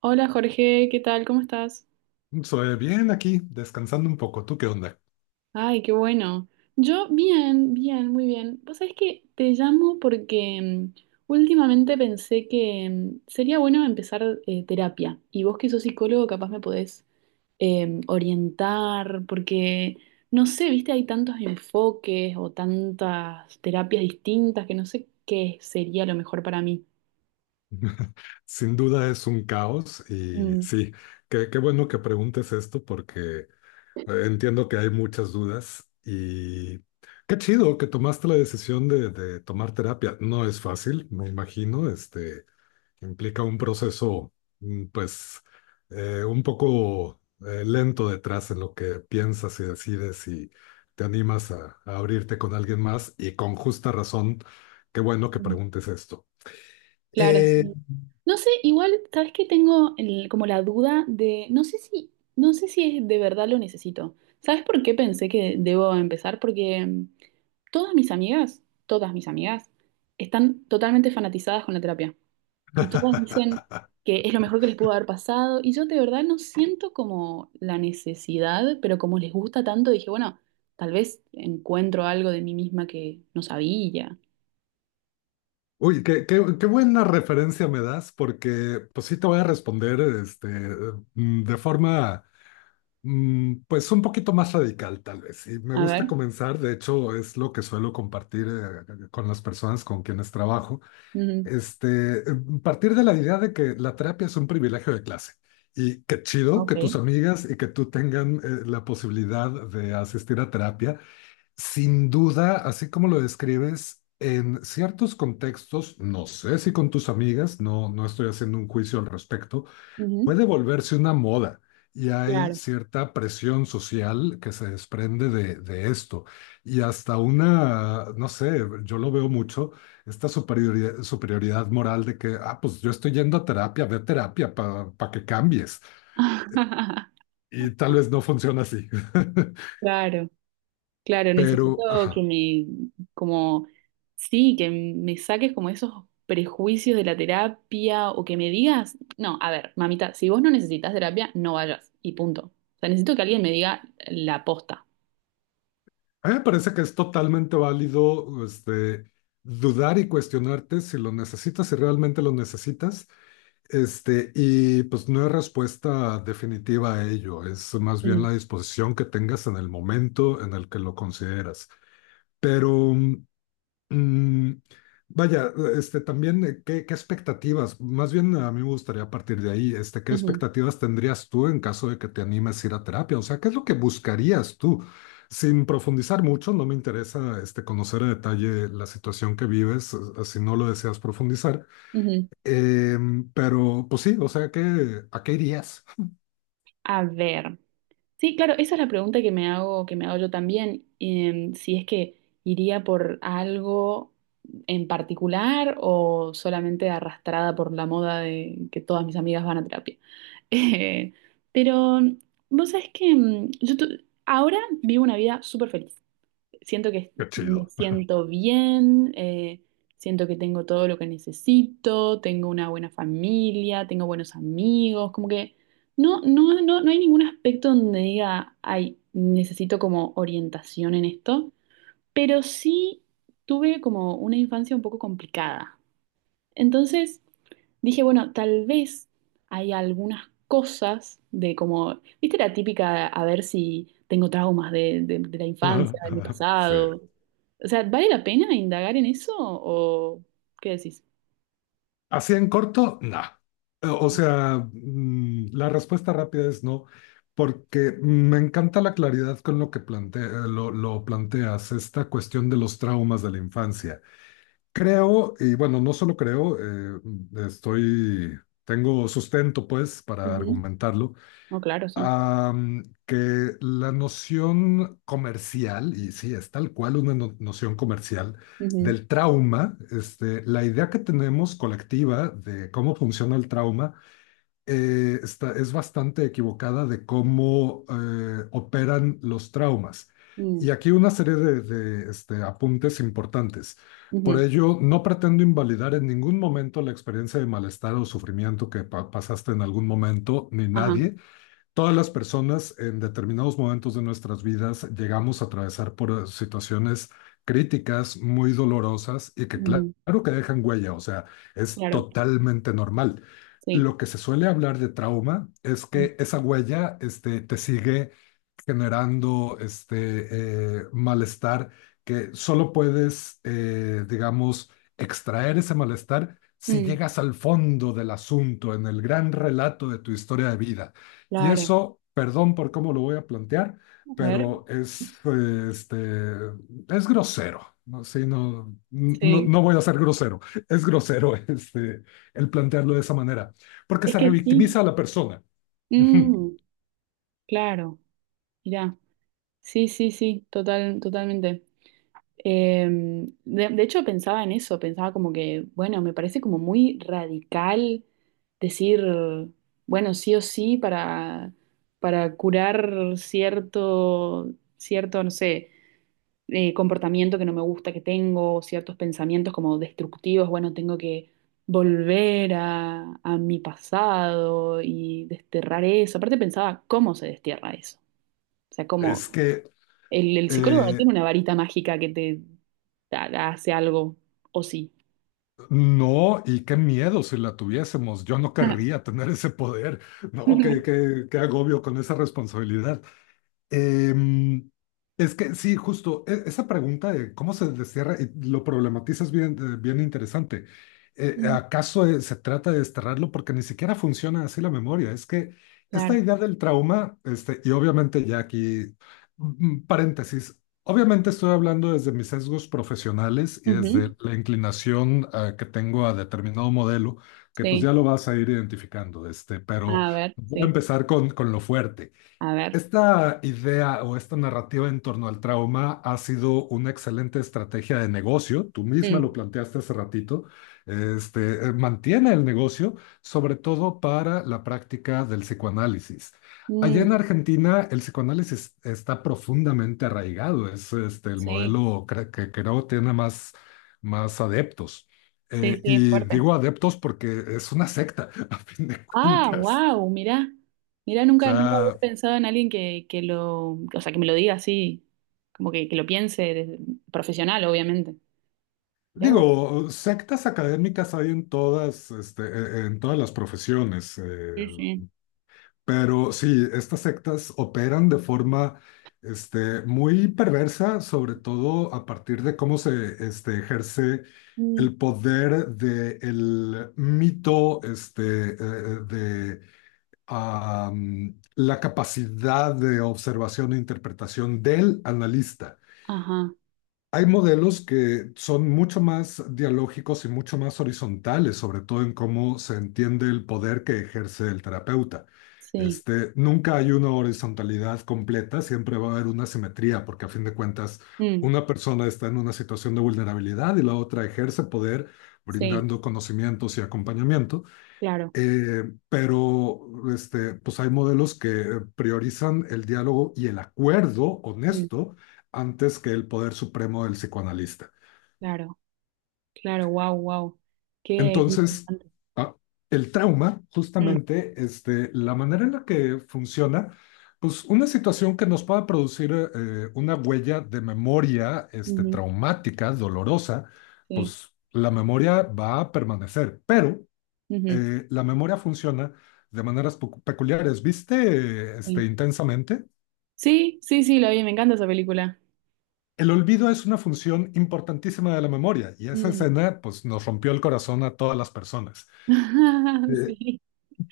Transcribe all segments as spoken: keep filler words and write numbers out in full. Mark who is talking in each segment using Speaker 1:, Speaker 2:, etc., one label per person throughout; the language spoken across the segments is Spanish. Speaker 1: Hola Jorge, ¿qué tal? ¿Cómo estás?
Speaker 2: Soy bien aquí, descansando un poco. ¿Tú qué onda?
Speaker 1: Ay, qué bueno. Yo bien, bien, muy bien. Vos sabés que te llamo porque mm, últimamente pensé que mm, sería bueno empezar eh, terapia y vos que sos psicólogo capaz me podés eh, orientar porque, no sé, viste, hay tantos enfoques o tantas terapias distintas que no sé qué sería lo mejor para mí.
Speaker 2: Sin duda es un caos y
Speaker 1: Mm.
Speaker 2: sí, qué, qué bueno que preguntes esto porque eh, entiendo que hay muchas dudas y qué chido que tomaste la decisión de, de tomar terapia. No es fácil, me imagino, este, implica un proceso, mm, pues, eh, un poco eh, lento detrás en lo que piensas y decides y te animas a, a abrirte con alguien más y con justa razón, qué bueno que preguntes esto.
Speaker 1: Claro, sí.
Speaker 2: Eh,
Speaker 1: No sé, igual, ¿sabes qué? Tengo el- como la duda de, no sé si, no sé si es de verdad lo necesito. ¿Sabes por qué pensé que debo empezar? Porque mm, todas mis amigas, todas mis amigas, están totalmente fanatizadas con la terapia. Y todas dicen que es lo mejor que les pudo haber pasado. Y yo de verdad no siento como la necesidad, pero como les gusta tanto, dije, bueno, tal vez encuentro algo de mí misma que no sabía.
Speaker 2: Uy, qué, qué- qué buena referencia me das, porque pues sí te voy a responder este, mm, de forma mm, pues un poquito más radical tal vez. Y me
Speaker 1: A
Speaker 2: gusta
Speaker 1: ver.
Speaker 2: comenzar, de hecho es lo que suelo compartir eh, con las personas con quienes trabajo.
Speaker 1: Ujú.
Speaker 2: Este, em, partir de la idea de que la terapia es un privilegio de clase y qué chido
Speaker 1: Ok.
Speaker 2: que tus amigas y que tú tengan eh, la posibilidad de asistir a terapia. Sin duda, así como lo describes, en ciertos contextos, no sé si con tus amigas, no, no estoy haciendo un juicio al respecto,
Speaker 1: Ujú.
Speaker 2: puede volverse una moda y hay
Speaker 1: Claro.
Speaker 2: cierta presión social que se desprende de, de esto. Y hasta una, no sé, yo lo veo mucho, esta superioridad, superioridad moral de que, ah, pues yo estoy yendo a terapia, ve a terapia para que cambies. Y tal vez no funciona así.
Speaker 1: Claro, claro,
Speaker 2: Pero,
Speaker 1: necesito que
Speaker 2: ajá,
Speaker 1: me, como, sí, que me saques como esos prejuicios de la terapia o que me digas, no, a ver, mamita, si vos no necesitas terapia, no vayas y punto. O sea, necesito que alguien me diga la posta.
Speaker 2: a mí me parece que es totalmente válido, este, dudar y cuestionarte si lo necesitas, si realmente lo necesitas. Este, y pues no hay respuesta definitiva a ello, es más bien
Speaker 1: Mm,
Speaker 2: la disposición que tengas en el momento en el que lo consideras. Pero, mm, vaya, este, también, eh, ¿qué, qué expectativas? Más bien a mí me gustaría partir de ahí, este, ¿qué
Speaker 1: ujú,
Speaker 2: expectativas tendrías tú en caso de que te animes a ir a terapia? O sea, ¿qué es lo que buscarías tú? Sin profundizar mucho, no me interesa, este, conocer a detalle la situación que vives, eh, si no lo deseas profundizar.
Speaker 1: ujú.
Speaker 2: Em, pero, pues sí, o sea, ¿que a qué irías?
Speaker 1: A ver. Sí, claro, esa es la pregunta que me hago, que me hago yo también, em, si es que iría por algo en particular o solamente arrastrada por la moda de que todas mis amigas van a terapia. Eh, pero vos sabés que mm, yo tu- ahora vivo una vida súper feliz. Siento que
Speaker 2: Qué
Speaker 1: me
Speaker 2: chido.
Speaker 1: siento bien, eh, siento que tengo todo lo que necesito, tengo una buena familia, tengo buenos amigos, como que no, no, no, no hay ningún aspecto donde diga, ay, necesito como orientación en esto, pero sí tuve como una infancia un poco complicada. Entonces dije, bueno, tal vez hay algunas cosas de como, viste la típica, a ver si tengo traumas de, de- de la infancia, de mi
Speaker 2: Sí.
Speaker 1: pasado. O sea, ¿vale la pena indagar en eso o qué decís?
Speaker 2: Así en corto, nah. O sea, mm, la respuesta rápida es no, porque me encanta la claridad con lo que plantea, lo, lo planteas, esta cuestión de los traumas de la infancia. Creo, y bueno, no solo creo, eh, estoy, tengo sustento pues para
Speaker 1: Ujú.
Speaker 2: argumentarlo,
Speaker 1: No, claro, sí.
Speaker 2: am, que la noción comercial, y sí, es tal cual una no- noción comercial
Speaker 1: Ujú.
Speaker 2: del trauma, este, la idea que tenemos colectiva de cómo funciona el trauma eh, está, es bastante equivocada de cómo eh, operan los traumas.
Speaker 1: Mm.
Speaker 2: Y aquí una serie de, de, este, apuntes importantes. Por
Speaker 1: Ujú.
Speaker 2: ello, no pretendo invalidar en ningún momento la experiencia de malestar o sufrimiento que pa- pasaste en algún momento, ni
Speaker 1: Ajá.
Speaker 2: nadie. Todas las personas en determinados momentos de nuestras vidas llegamos a atravesar por situaciones críticas, muy dolorosas y que cla-
Speaker 1: Ujú.
Speaker 2: claro que dejan huella, o sea, es
Speaker 1: Claro,
Speaker 2: totalmente normal.
Speaker 1: sí.
Speaker 2: Lo que se suele hablar de trauma es
Speaker 1: Mm.
Speaker 2: que esa huella, este, te sigue generando este eh, malestar que solo puedes, eh, digamos, extraer ese malestar si
Speaker 1: Mm.
Speaker 2: llegas al fondo del asunto, en el gran relato de tu historia de vida. Y
Speaker 1: Claro.
Speaker 2: eso, perdón por cómo lo voy a plantear,
Speaker 1: A ver.
Speaker 2: pero es, eh, este, es grosero. No, sí, no, no,
Speaker 1: Sí.
Speaker 2: no voy a ser grosero. Es grosero este, el plantearlo de esa manera, porque
Speaker 1: Es
Speaker 2: se
Speaker 1: que sí.
Speaker 2: revictimiza a la persona. Ujú.
Speaker 1: Mm. Claro. Mirá. Sí, sí, sí. Total, totalmente. Em, de, de hecho pensaba en eso, pensaba como que, bueno, me parece como muy radical decir, bueno, sí o sí para, para curar cierto, cierto, no sé, eh, comportamiento que no me gusta que tengo, ciertos pensamientos como destructivos, bueno, tengo que volver a, a mi pasado y desterrar eso. Aparte pensaba, ¿cómo se destierra eso? O sea,
Speaker 2: Es
Speaker 1: ¿cómo?
Speaker 2: que
Speaker 1: El, el psicólogo no tiene
Speaker 2: eh,
Speaker 1: una varita mágica que te ha- hace algo, o sí.
Speaker 2: No, y qué miedo si la tuviésemos. Yo no querría tener ese poder. No, qué, qué, qué agobio con esa responsabilidad. Em, es que sí, justo e- esa pregunta de cómo se destierra, eh, lo problematizas bien, eh, bien interesante. Eh,
Speaker 1: Mm.
Speaker 2: ¿acaso eh, se trata de desterrarlo? Porque ni siquiera funciona así la memoria. Es que esta
Speaker 1: Claro.
Speaker 2: idea del trauma, este, y obviamente ya aquí, mm, mm, paréntesis, obviamente estoy hablando desde mis sesgos profesionales y
Speaker 1: Ujú.
Speaker 2: desde la inclinación, eh, que tengo a determinado modelo, que pues ya
Speaker 1: Sí,
Speaker 2: lo vas a ir identificando, este, pero
Speaker 1: a ver,
Speaker 2: voy a
Speaker 1: sí,
Speaker 2: empezar con, con lo fuerte.
Speaker 1: a ver.
Speaker 2: Esta idea o esta narrativa en torno al trauma ha sido una excelente estrategia de negocio. Tú misma
Speaker 1: Mm.
Speaker 2: lo planteaste hace ratito. Este, eh, mantiene el negocio, sobre todo para la práctica del psicoanálisis. Allá en
Speaker 1: Mm.
Speaker 2: Argentina, el psicoanálisis está profundamente arraigado. Es este, el
Speaker 1: Sí,
Speaker 2: modelo cre- que creo tiene más, más adeptos.
Speaker 1: sí,
Speaker 2: Eh,
Speaker 1: sí, es
Speaker 2: y
Speaker 1: fuerte.
Speaker 2: digo adeptos porque es una secta, a fin de
Speaker 1: Ah,
Speaker 2: cuentas.
Speaker 1: wow, mirá. Mirá,
Speaker 2: O
Speaker 1: nunca, nunca había
Speaker 2: sea,
Speaker 1: pensado en alguien que, que lo, o sea, que me lo diga así, como que, que lo piense desde- profesional, obviamente. Mirá vos.
Speaker 2: digo, sectas académicas hay en todas, este, e- e, en todas las profesiones, eh,
Speaker 1: Sí, sí.
Speaker 2: pero sí, estas sectas operan de forma, este, muy perversa, sobre todo a partir de cómo se, este, ejerce
Speaker 1: Mm.
Speaker 2: el poder del mito, este, eh, de am, la capacidad de observación e interpretación del analista.
Speaker 1: Ajá,
Speaker 2: Hay modelos que son mucho más dialógicos y mucho más horizontales, sobre todo en cómo se entiende el poder que ejerce el terapeuta.
Speaker 1: sí.
Speaker 2: Este, nunca hay una horizontalidad completa, siempre va a haber una simetría, porque a fin de cuentas
Speaker 1: Mm.
Speaker 2: una persona está en una situación de vulnerabilidad y la otra ejerce poder
Speaker 1: Sí,
Speaker 2: brindando conocimientos y acompañamiento.
Speaker 1: claro.
Speaker 2: Eh, pero este, pues hay modelos que priorizan el diálogo y el acuerdo
Speaker 1: Mm.
Speaker 2: honesto antes que el poder supremo del psicoanalista.
Speaker 1: Claro. Claro, wow, wow. Qué qué
Speaker 2: Entonces,
Speaker 1: interesante.
Speaker 2: ah, el trauma,
Speaker 1: Mm,
Speaker 2: justamente, este, la manera en la que funciona, pues una situación que nos pueda producir eh, una huella de memoria este,
Speaker 1: ujú,
Speaker 2: traumática, dolorosa,
Speaker 1: sí,
Speaker 2: pues la memoria va a permanecer, pero
Speaker 1: ujú,
Speaker 2: eh, la memoria funciona de maneras pecu- peculiares. ¿Viste, este,
Speaker 1: sí.
Speaker 2: intensamente?
Speaker 1: Sí, sí, sí, la vi, me encanta esa película.
Speaker 2: El olvido es una función importantísima de la memoria y esa
Speaker 1: Mm.
Speaker 2: escena, pues, nos rompió el corazón a todas las personas. Eh,
Speaker 1: Sí.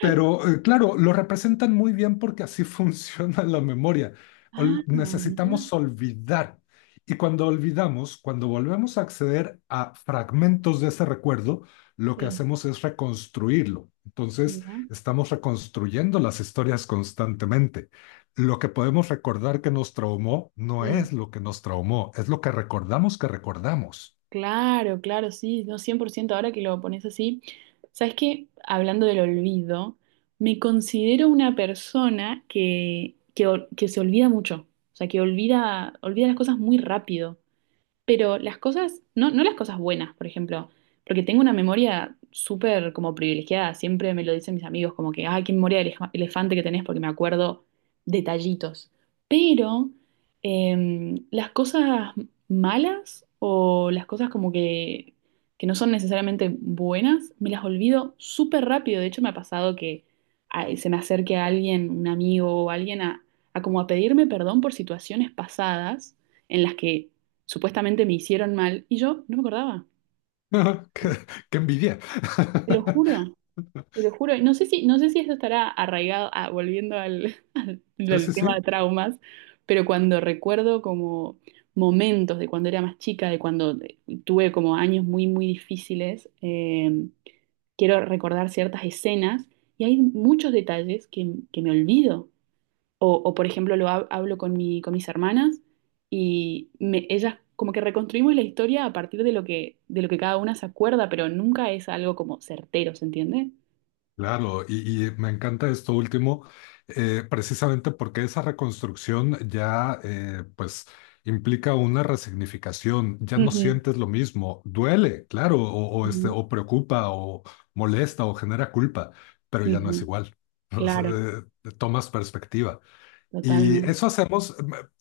Speaker 2: Pero eh, claro, lo representan muy bien porque así funciona la memoria.
Speaker 1: Ah,
Speaker 2: Ol-
Speaker 1: mira,
Speaker 2: necesitamos olvidar. Y cuando olvidamos, cuando volvemos a acceder a fragmentos de ese recuerdo, lo que
Speaker 1: sí,
Speaker 2: hacemos es reconstruirlo. Entonces,
Speaker 1: mira.
Speaker 2: estamos reconstruyendo las historias constantemente. Lo que podemos recordar que nos traumó no
Speaker 1: Mm,
Speaker 2: es lo que nos traumó, es lo que recordamos que recordamos.
Speaker 1: claro, claro, sí, no, cien por ciento. Ahora que lo pones así. ¿Sabes qué? Hablando del olvido, me considero una persona que, que, ol- que se olvida mucho, o sea, que olvida, olvida las cosas muy rápido. Pero las cosas, no, no las cosas buenas, por ejemplo, porque tengo una memoria súper como privilegiada, siempre me lo dicen mis amigos, como que, ay, qué memoria de elef- elefante que tenés, porque me acuerdo detallitos. Pero em, las cosas malas o las cosas como que, que no son necesariamente buenas, me las olvido súper rápido. De hecho, me ha pasado que ay, se me acerque a alguien, un amigo o alguien, a, a como a pedirme perdón por situaciones pasadas en las que supuestamente me hicieron mal y yo no me acordaba.
Speaker 2: qué qué envidia.
Speaker 1: Te lo juro, te lo juro. Y no sé si, no sé si eso estará arraigado, ah, volviendo al, al
Speaker 2: Sí, sí,
Speaker 1: tema
Speaker 2: sí.
Speaker 1: de traumas, pero cuando recuerdo como momentos de cuando era más chica, de cuando eh, tuve como años muy, muy difíciles, eh, quiero recordar ciertas escenas y hay muchos detalles que, que me olvido. O, o, por ejemplo, lo hab- hablo con mi, con mis hermanas y me- ellas como que reconstruimos la historia a partir de lo que, de lo que cada una se acuerda, pero nunca es algo como certero, ¿se entiende?
Speaker 2: Claro, y, y me encanta esto último, eh, precisamente porque esa reconstrucción ya eh, pues implica una resignificación, ya no
Speaker 1: Ujú.
Speaker 2: sientes lo mismo, duele, claro, o, o, este,
Speaker 1: Ujú.
Speaker 2: o preocupa, o molesta, o genera culpa, pero ya no es
Speaker 1: Ujú.
Speaker 2: igual. O sea,
Speaker 1: Claro,
Speaker 2: eh, tomas perspectiva. Y
Speaker 1: totalmente.
Speaker 2: eso hacemos,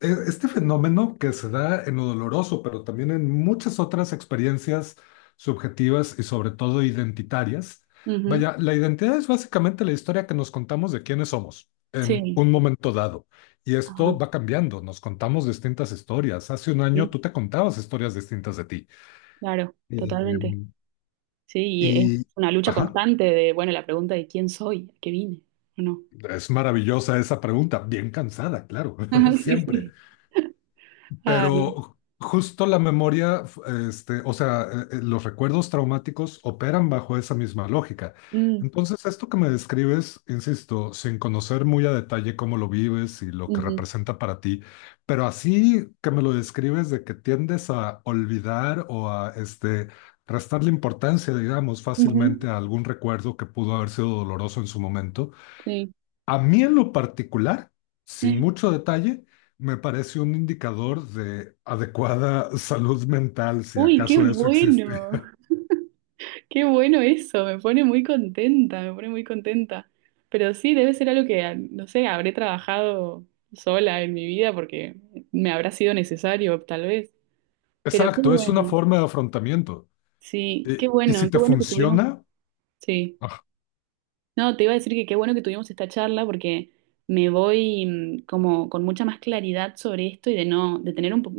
Speaker 2: eh, este fenómeno que se da en lo doloroso, pero también en muchas otras experiencias subjetivas y sobre todo identitarias.
Speaker 1: Ujú.
Speaker 2: Vaya, la identidad es básicamente la historia que nos contamos de quiénes somos en
Speaker 1: Sí,
Speaker 2: un momento dado. Y
Speaker 1: ajá,
Speaker 2: esto va cambiando, nos contamos distintas historias. Hace un
Speaker 1: sí,
Speaker 2: año tú te contabas historias distintas de ti.
Speaker 1: claro,
Speaker 2: Eh,
Speaker 1: totalmente. Sí, y es
Speaker 2: y,
Speaker 1: una lucha
Speaker 2: ajá,
Speaker 1: constante de, bueno, la pregunta de quién soy, a qué vine, o no.
Speaker 2: es maravillosa esa pregunta, bien cansada, claro,
Speaker 1: Ajá, sí,
Speaker 2: siempre.
Speaker 1: sí. Ay,
Speaker 2: Pero justo la memoria, f- este, o sea, eh, eh, los recuerdos traumáticos operan bajo esa misma lógica.
Speaker 1: mm,
Speaker 2: Entonces, esto que me describes, insisto, sin conocer muy a detalle cómo lo vives y lo que
Speaker 1: ujú,
Speaker 2: representa para ti, pero así que me lo describes de que tiendes a olvidar o a este, restarle importancia, digamos,
Speaker 1: ujú,
Speaker 2: fácilmente a algún recuerdo que pudo haber sido doloroso en su momento.
Speaker 1: sí.
Speaker 2: A mí en lo particular, sin
Speaker 1: Eh,
Speaker 2: mucho detalle, me parece un indicador de adecuada salud mental, si
Speaker 1: uy, qué
Speaker 2: acaso eso existe.
Speaker 1: bueno. Qué bueno eso, me pone muy contenta, me pone muy contenta. Pero sí, debe ser algo que, no sé, habré trabajado sola en mi vida porque me habrá sido necesario, tal vez. Pero qué
Speaker 2: Exacto, es una
Speaker 1: bueno,
Speaker 2: forma de afrontamiento.
Speaker 1: sí,
Speaker 2: Y,
Speaker 1: qué
Speaker 2: y
Speaker 1: bueno,
Speaker 2: si
Speaker 1: qué
Speaker 2: te
Speaker 1: bueno que tuvimos,
Speaker 2: funciona,
Speaker 1: sí.
Speaker 2: ah,
Speaker 1: No, te iba a decir que qué bueno que tuvimos esta charla porque me voy mm, como con mucha más claridad sobre esto y de no, de tener un po-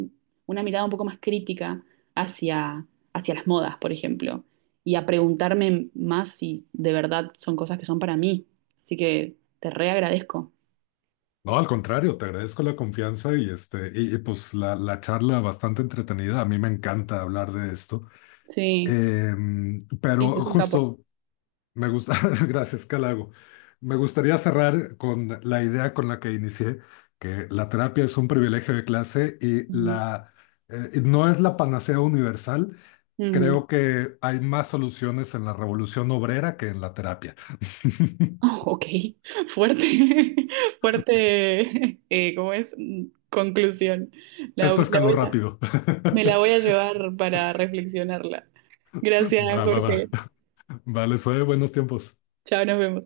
Speaker 1: una mirada un poco más crítica hacia, hacia las modas, por ejemplo, y a preguntarme más si de verdad son cosas que son para mí. Así que te reagradezco.
Speaker 2: no, al contrario, te agradezco la confianza y, este, y, y, pues la, la charla bastante entretenida. A mí me encanta hablar de esto.
Speaker 1: Sí,
Speaker 2: Em,
Speaker 1: sí, es
Speaker 2: pero
Speaker 1: un capo.
Speaker 2: justo Me gusta, gracias, Calago. Me gustaría cerrar con la idea con la que inicié, que la terapia es un privilegio de clase y
Speaker 1: Ujú,
Speaker 2: la, eh, no es la panacea universal.
Speaker 1: ujú.
Speaker 2: Creo que hay más soluciones en la revolución obrera que en la terapia.
Speaker 1: Oh, ok, fuerte, fuerte, eh, ¿cómo es? Mm, conclusión. La, la
Speaker 2: Esto escaló
Speaker 1: voy a-
Speaker 2: rápido.
Speaker 1: Me la voy a llevar para reflexionarla. Gracias,
Speaker 2: Va, va,
Speaker 1: Jorge.
Speaker 2: va. Vale, soy buenos tiempos.
Speaker 1: Chao, nos vemos.